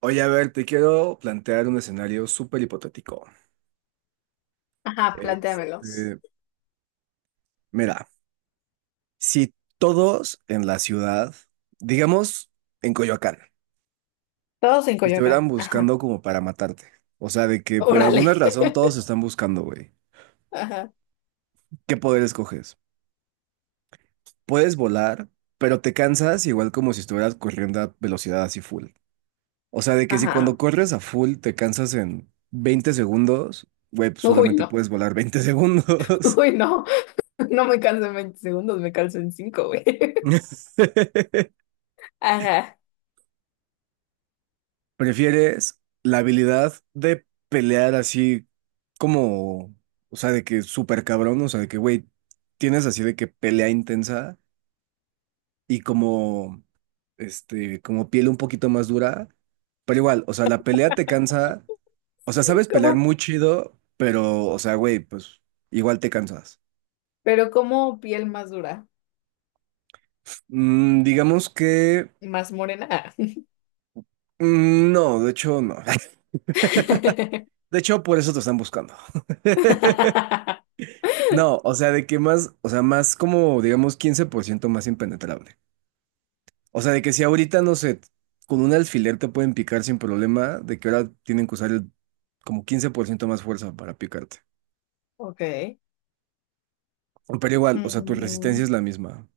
Oye, a ver, te quiero plantear un escenario súper hipotético. Ajá, plantéamelos. Este, Mira, si todos en la ciudad, digamos en Coyoacán, Todos en te estuvieran Coyoacán. Ajá, buscando como para matarte, o sea, de que por órale. alguna razón todos te están buscando, güey, Ajá, ¿qué poder escoges? Puedes volar, pero te cansas igual como si estuvieras corriendo a velocidad así full. O sea, de que si ajá. cuando corres a full te cansas en 20 segundos, güey, pues Uy, solamente no. puedes volar 20 segundos. Uy, no. No me canso en 20 segundos, me canso en 5, güey. Ajá. ¿Prefieres la habilidad de pelear así como, o sea, de que súper cabrón, o sea, de que, güey, tienes así de que pelea intensa y como, como piel un poquito más dura, pero igual, o sea, la pelea te cansa, o sea, sabes pelear ¿Cómo? muy chido, pero, o sea, güey, pues igual te cansas. Pero ¿cómo piel más dura? Digamos que, Más morena. Ah. No, de hecho, no. De hecho, por eso te están buscando. No, o sea, de que más, o sea, más como, digamos, 15% más impenetrable. O sea, de que si ahorita, no sé, con un alfiler te pueden picar sin problema, de que ahora tienen que usar el, como 15% más fuerza para picarte. Ok. Pero igual, o sea, tu resistencia Mm, es la misma.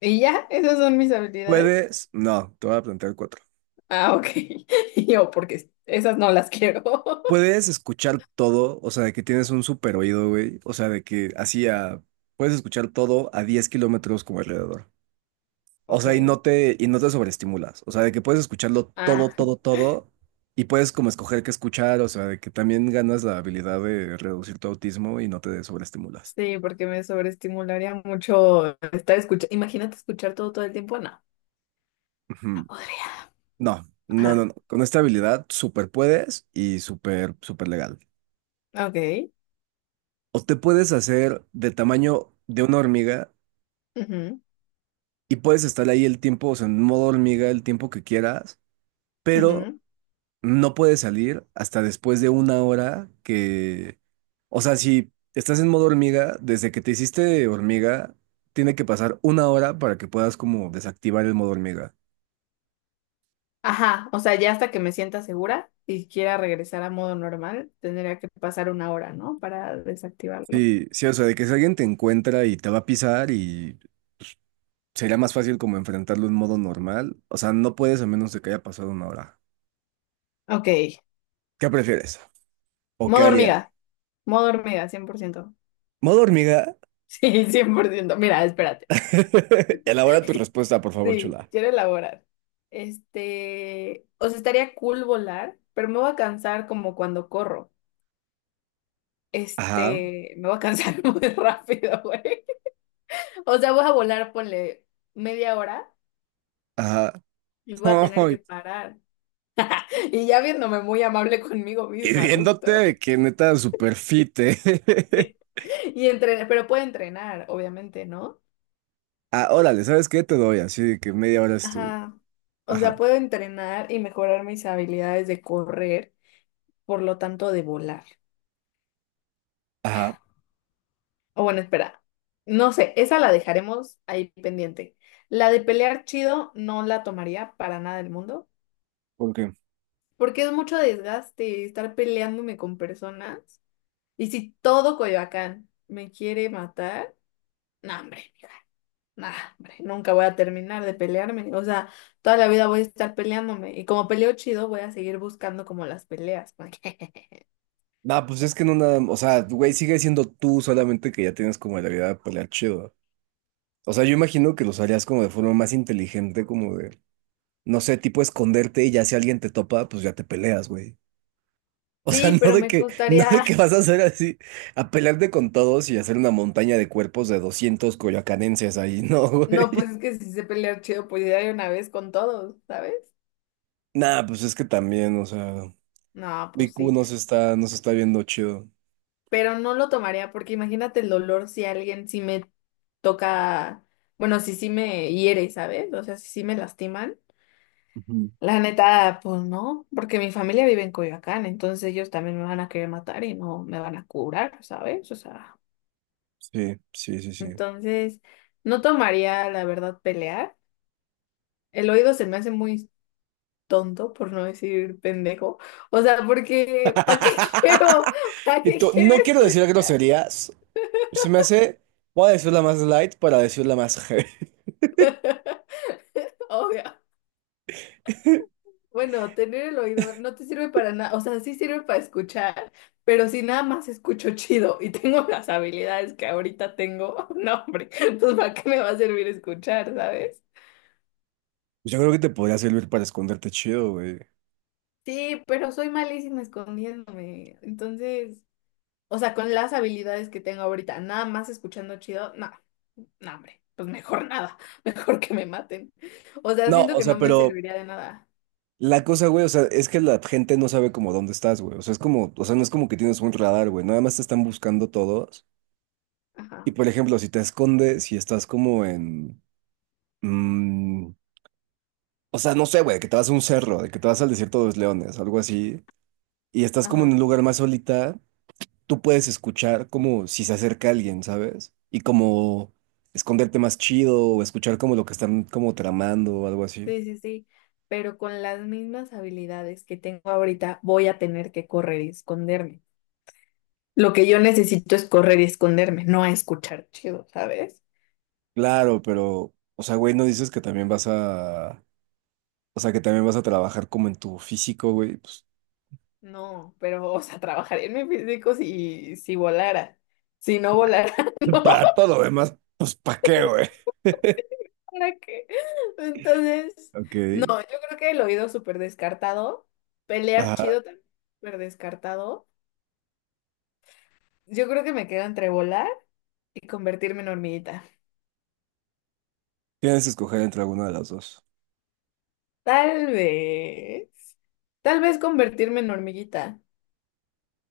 ¿y ya? ¿Esas son mis habilidades? No, te voy a plantear cuatro. Ah, ok. Yo, porque esas no las quiero. Puedes escuchar todo, o sea, de que tienes un super oído, güey. O sea, de que puedes escuchar todo a 10 kilómetros como alrededor. O sea, y no Ok. te, y no te sobreestimulas. O sea, de que puedes escucharlo todo, Ah. todo, todo, y puedes como escoger qué escuchar, o sea, de que también ganas la habilidad de reducir tu autismo y no te sobreestimulas. Sí, porque me sobreestimularía mucho estar escuchando. Imagínate escuchar todo todo el tiempo, no, no Ujú. podría. No, no, no, Ajá, no. Con esta habilidad súper puedes y súper, súper legal. ok. O te puedes hacer de tamaño de una hormiga Ujú, y puedes estar ahí el tiempo, o sea, en modo hormiga el tiempo que quieras, pero ujú. no puedes salir hasta después de una hora que, o sea, si estás en modo hormiga, desde que te hiciste hormiga, tiene que pasar una hora para que puedas como desactivar el modo hormiga. Ajá, o sea, ya hasta que me sienta segura y quiera regresar a modo normal, tendría que pasar una hora, ¿no? Para desactivarlo. Sí, sí, o sea, de que si alguien te encuentra y te va a pisar y sería más fácil como enfrentarlo en modo normal, o sea, no puedes a menos de que haya pasado una hora. Ok, ¿Qué prefieres? ¿O qué modo harías? hormiga, modo hormiga, 100%. ¿Modo hormiga? Sí, 100%. Mira, espérate. Elabora tu respuesta, por favor, Sí, chula. quiero elaborar. Este, o sea, estaría cool volar, pero me voy a cansar como cuando corro. Ajá, Este, me voy a cansar muy rápido, güey. O sea, voy a volar, ponle media hora ajá. y voy a tener que Ay, parar. Y ya viéndome muy amable conmigo y misma, viéndote de justo. que neta super fit, ¿eh? Y entrenar, pero puedo entrenar, obviamente, ¿no? Ah, órale, ¿sabes qué? Te doy así de que media hora es tu. Ajá. O sea, Ajá. puedo entrenar y mejorar mis habilidades de correr, por lo tanto, de volar. Ajá. O bueno, espera. No sé, esa la dejaremos ahí pendiente. La de pelear chido no la tomaría para nada del mundo. ¿Por qué? Porque es mucho desgaste estar peleándome con personas. Y si todo Coyoacán me quiere matar, no, hombre, no, hombre, nunca voy a terminar de pelearme. O sea, toda la vida voy a estar peleándome. Y como peleo chido, voy a seguir buscando como las peleas. Porque, Nah, pues es que no nada. O sea, güey, sigue siendo tú, solamente que ya tienes como la habilidad de pelear chido. O sea, yo imagino que lo harías como de forma más inteligente, como de, no sé, tipo esconderte y ya si alguien te topa, pues ya te peleas, güey. O sea, sí, no pero de me que, no de gustaría. que vas a hacer así, a pelearte con todos y hacer una montaña de cuerpos de 200 coyoacanenses ahí, no, No, pues güey. es que si sé pelear chido, pues ya de una vez con todos, ¿sabes? Nah, pues es que también, o sea, No, pues BQ sí. no se está viendo chido. Pero no lo tomaría porque imagínate el dolor si alguien sí me toca, bueno, si sí me hiere, ¿sabes? O sea, si sí me lastiman. Ujú. La neta, pues no, porque mi familia vive en Coyoacán, entonces ellos también me van a querer matar y no me van a curar, ¿sabes? O sea, Sí, sí, sí, sí. entonces no tomaría, la verdad, pelear. El oído se me hace muy tonto, por no decir pendejo. O sea, porque ¿para qué quiero? ¿Para Y qué tú quiero no quiero decir escuchar? groserías. Se me hace. Voy a decir la más light para decir la más heavy. Obvio. Bueno, tener el oído no te sirve para nada, o sea, sí sirve para escuchar, pero si nada más escucho chido y tengo las habilidades que ahorita tengo, no, hombre, pues ¿para qué me va a servir escuchar, sabes? Yo creo que te podría servir para esconderte chido, güey. Sí, pero soy malísima escondiéndome, entonces, o sea, con las habilidades que tengo ahorita, nada más escuchando chido, no, no, hombre, pues mejor nada, mejor que me maten. O sea, No, siento o que no sea, me pero serviría de nada. la cosa, güey, o sea, es que la gente no sabe como dónde estás, güey. O sea, es como, o sea, no es como que tienes un radar, güey. Nada más te están buscando todos. Y Ajá, por ejemplo, si te escondes, si estás como en. Mm, o sea, no sé, güey, que te vas a un cerro, de que te vas al desierto de los leones, algo así, y estás como en ajá. un lugar más solita, tú puedes escuchar como si se acerca alguien, ¿sabes? Y como esconderte más chido o escuchar como lo que están como tramando o algo así. Sí, sí, sí, pero con las mismas habilidades que tengo ahorita voy a tener que correr y esconderme. Lo que yo necesito es correr y esconderme, no a escuchar chido, ¿sabes? Claro, pero, o sea, güey, no dices que también vas a, o sea, que también vas a trabajar como en tu físico, güey, pues, No, pero, o sea, trabajaría en mi físico si volara. Si no volara, no, para todo, lo demás, pues, ¿para qué, güey? ¿para qué? Entonces, Ok. yo creo que el oído súper descartado, pelear Ajá. chido también súper descartado. Yo creo que me quedo entre volar y convertirme en hormiguita. Tienes que escoger entre alguna de las dos. Tal vez. Tal vez convertirme en hormiguita.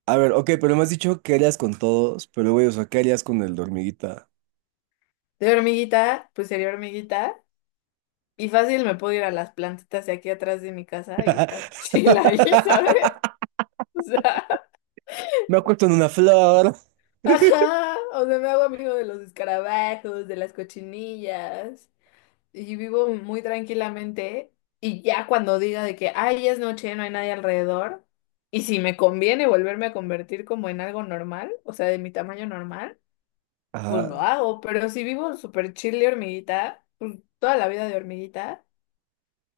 A ver, ok, pero me has dicho que harías con todos, pero güey, o sea, ¿qué harías con el de hormiguita? De hormiguita, pues sería hormiguita. Y fácil me puedo ir a las plantitas de aquí atrás de mi casa y estar chila ahí, ¿sabes? O sea, Me acuesto en una flor. ajá. O sea, me hago amigo de los escarabajos, de las cochinillas. Y vivo muy tranquilamente. Y ya cuando diga de que, ay, ya es noche, no hay nadie alrededor. Y si me conviene volverme a convertir como en algo normal, o sea, de mi tamaño normal. Pues lo Ajá. hago, pero si vivo súper chill de hormiguita, pues toda la vida de hormiguita,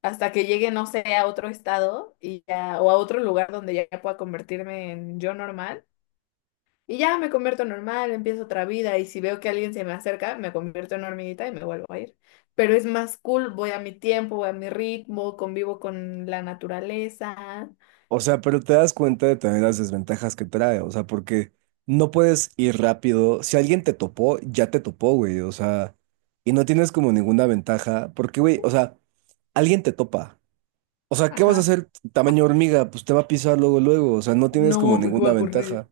hasta que llegue, no sé, a otro estado y ya, o a otro lugar donde ya pueda convertirme en yo normal, y ya me convierto en normal, empiezo otra vida, y si veo que alguien se me acerca, me convierto en hormiguita y me vuelvo a ir. Pero es más cool, voy a mi tiempo, voy a mi ritmo, convivo con la naturaleza. O sea, pero te das cuenta de también las desventajas que trae, o sea, porque no puedes ir rápido. Si alguien te topó, ya te topó, güey, o sea, y no tienes como ninguna ventaja, porque, güey, o sea, alguien te topa. O sea, ¿qué vas a Ajá. hacer tamaño hormiga? Pues te va a pisar luego, luego, o sea, no tienes como No, porque ninguna voy a correr. ventaja.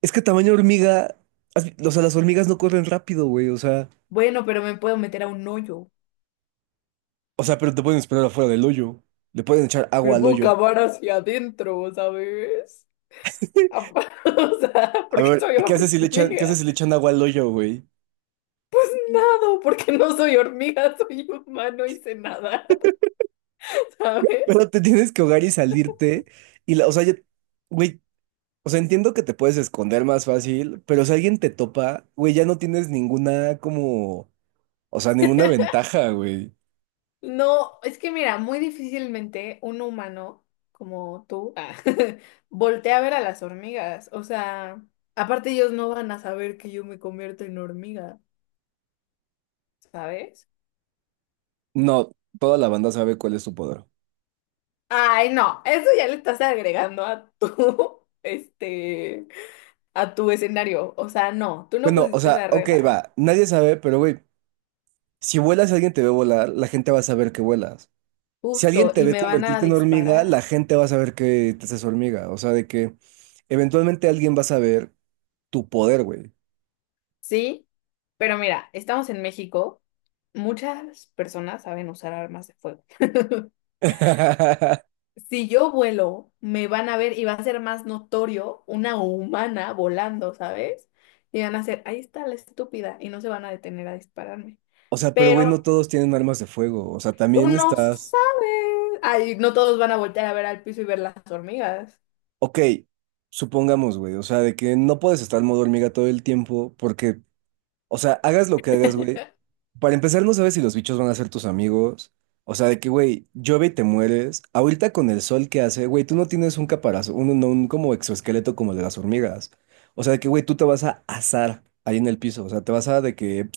Es que tamaño hormiga, o sea, las hormigas no corren rápido, güey, o sea, Bueno, pero me puedo meter a un hoyo. o sea, pero te pueden esperar afuera del hoyo. Le pueden echar agua Pero al puedo hoyo. cavar hacia adentro, ¿sabes? O sea, A porque ver, soy ¿qué haces si le echan, qué haces hormiga. si le echan agua al hoyo, güey? Nado, porque no soy hormiga, soy humano y sé nadar, ¿sabes? Pero te tienes que ahogar y salirte. Y la, o sea, ya- Güey, o sea, entiendo que te puedes esconder más fácil, pero si alguien te topa, güey, ya no tienes ninguna como, o sea, ninguna ventaja, güey. No, es que mira, muy difícilmente un humano como tú ah, voltea a ver a las hormigas. O sea, aparte ellos no van a saber que yo me convierto en hormiga, ¿sabes? No, toda la banda sabe cuál es su poder. Ay, no, eso ya le estás agregando a tu, este, a tu escenario. O sea, no, tú no Bueno, o pusiste sea, esa ok, regla. va, nadie sabe, pero güey. Si vuelas, alguien te ve volar, la gente va a saber que vuelas. Si alguien Justo, te y ve me van a convertirte en hormiga, la disparar. gente va a saber que te haces hormiga. O sea, de que eventualmente alguien va a saber tu poder, güey. Sí, pero mira, estamos en México. Muchas personas saben usar armas de fuego. Si yo vuelo, me van a ver y va a ser más notorio una humana volando, ¿sabes? Y van a hacer, ahí está la estúpida, y no se van a detener a dispararme. O sea, pero güey, no Pero todos tienen armas de fuego. O sea, tú también no estás. sabes. Ay, no todos van a voltear a ver al piso y ver las hormigas. Ok, supongamos, güey. O sea, de que no puedes estar en modo hormiga todo el tiempo porque o sea, hagas lo que hagas, güey. Para empezar, no sabes si los bichos van a ser tus amigos. O sea, de que, güey, llueve y te mueres. Ahorita con el sol que hace, güey, tú no tienes un caparazón, un, no, un como exoesqueleto como el de las hormigas. O sea, de que, güey, tú te vas a asar ahí en el piso. O sea, te vas a de que.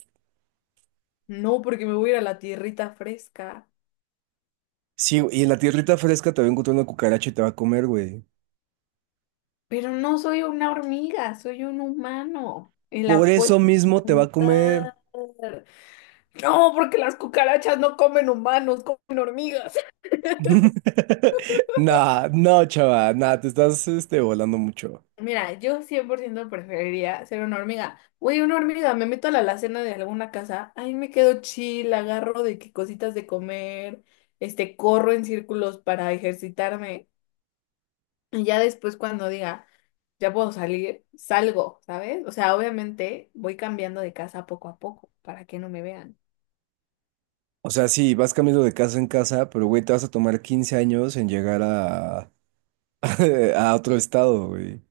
No, porque me voy a ir a la tierrita fresca. Sí, y en la tierrita fresca te va a encontrar una cucaracha y te va a comer, güey. Pero no soy una hormiga, soy un humano y Por la puedo eso mismo te va a comer. cantar. No, porque las cucarachas no comen humanos, comen hormigas. Nah, no, chava, nah, te estás volando mucho. Mira, yo 100% preferiría ser una hormiga. Güey, una hormiga, me meto a la alacena de alguna casa, ahí me quedo chill, agarro de que cositas de comer, este, corro en círculos para ejercitarme y ya después cuando diga, ya puedo salir, salgo, ¿sabes? O sea, obviamente voy cambiando de casa poco a poco para que no me vean. O sea, sí, vas cambiando de casa en casa, pero güey, te vas a tomar 15 años en llegar a, a otro estado, güey.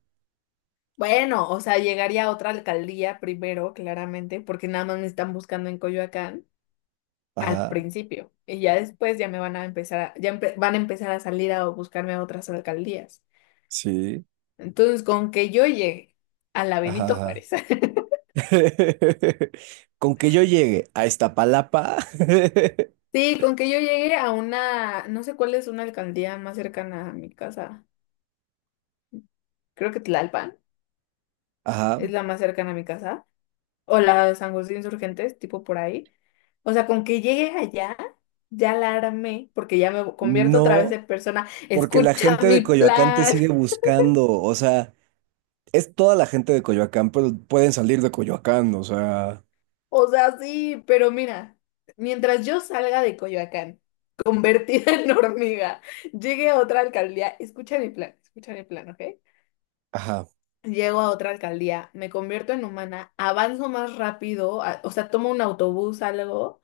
Bueno, o sea, llegaría a otra alcaldía primero, claramente, porque nada más me están buscando en Coyoacán al Ajá, principio. Y ya después ya me van a empezar a, van a empezar a salir a buscarme a otras alcaldías. sí, Entonces, con que yo llegue a la ajá, Benito ajá. Juárez. Con que yo llegue a Iztapalapa, Sí, con que yo llegue a una, no sé cuál es una alcaldía más cercana a mi casa. Creo que Tlalpan ajá, es la más cercana a mi casa. O la San José de Insurgentes, tipo por ahí. O sea, con que llegue allá, ya la armé, porque ya me convierto otra vez no, en persona, porque la escucha gente de mi Coyoacán te plan. sigue buscando, o sea, es toda la gente de Coyoacán, pero pueden salir de Coyoacán, o sea, O sea, sí, pero mira, mientras yo salga de Coyoacán, convertida en hormiga, llegue a otra alcaldía, escucha mi plan, ¿ok? ajá. Llego a otra alcaldía, me convierto en humana, avanzo más rápido, o sea, tomo un autobús, algo,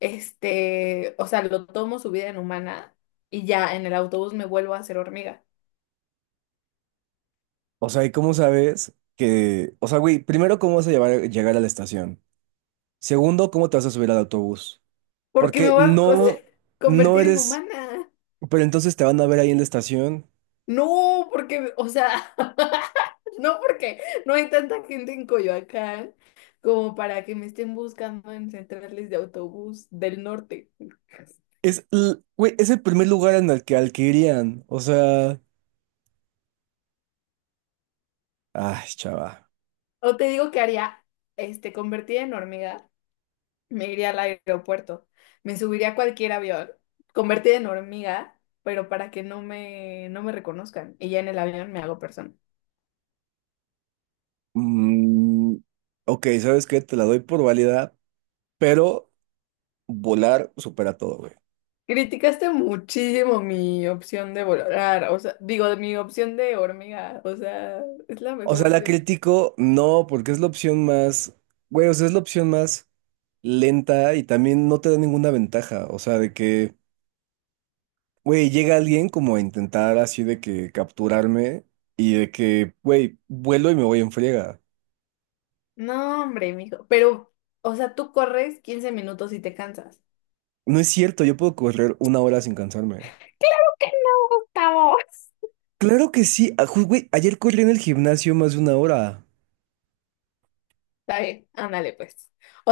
este, o sea, lo tomo subida en humana y ya en el autobús me vuelvo a hacer hormiga. O sea, ¿y cómo sabes que, o sea, güey, primero, ¿cómo vas a llegar a la estación? Segundo, ¿cómo te vas a subir al autobús? ¿Porque me Porque voy a no, no convertir en eres, humana? pero entonces te van a ver ahí en la estación. No, porque, o sea, no porque no hay tanta gente en Coyoacán como para que me estén buscando en centrales de autobús del norte. Güey, es el primer lugar en el que al que irían. O sea, ay, chava. O te digo que haría, este, convertida en hormiga. Me iría al aeropuerto. Me subiría a cualquier avión, convertida en hormiga, pero para que no me reconozcan. Y ya en el avión me hago persona. Mm, ok, ¿sabes qué? Te la doy por válida, pero volar supera todo, güey. Criticaste muchísimo mi opción de volar, o sea, digo, mi opción de hormiga, o sea, es la O mejor sea, la opción. critico, no, porque es la opción más, güey, o sea, es la opción más lenta y también no te da ninguna ventaja. O sea, de que. Güey, llega alguien como a intentar así de que capturarme y de que, güey, vuelo y me voy en friega. No, hombre, mijo, pero, o sea, tú corres 15 minutos y te cansas. No es cierto, yo puedo correr una hora sin cansarme. ¿Por qué no, Gustavo? Claro que sí, güey, ayer corrí en el gimnasio más de una hora. Está bien, ándale, pues. O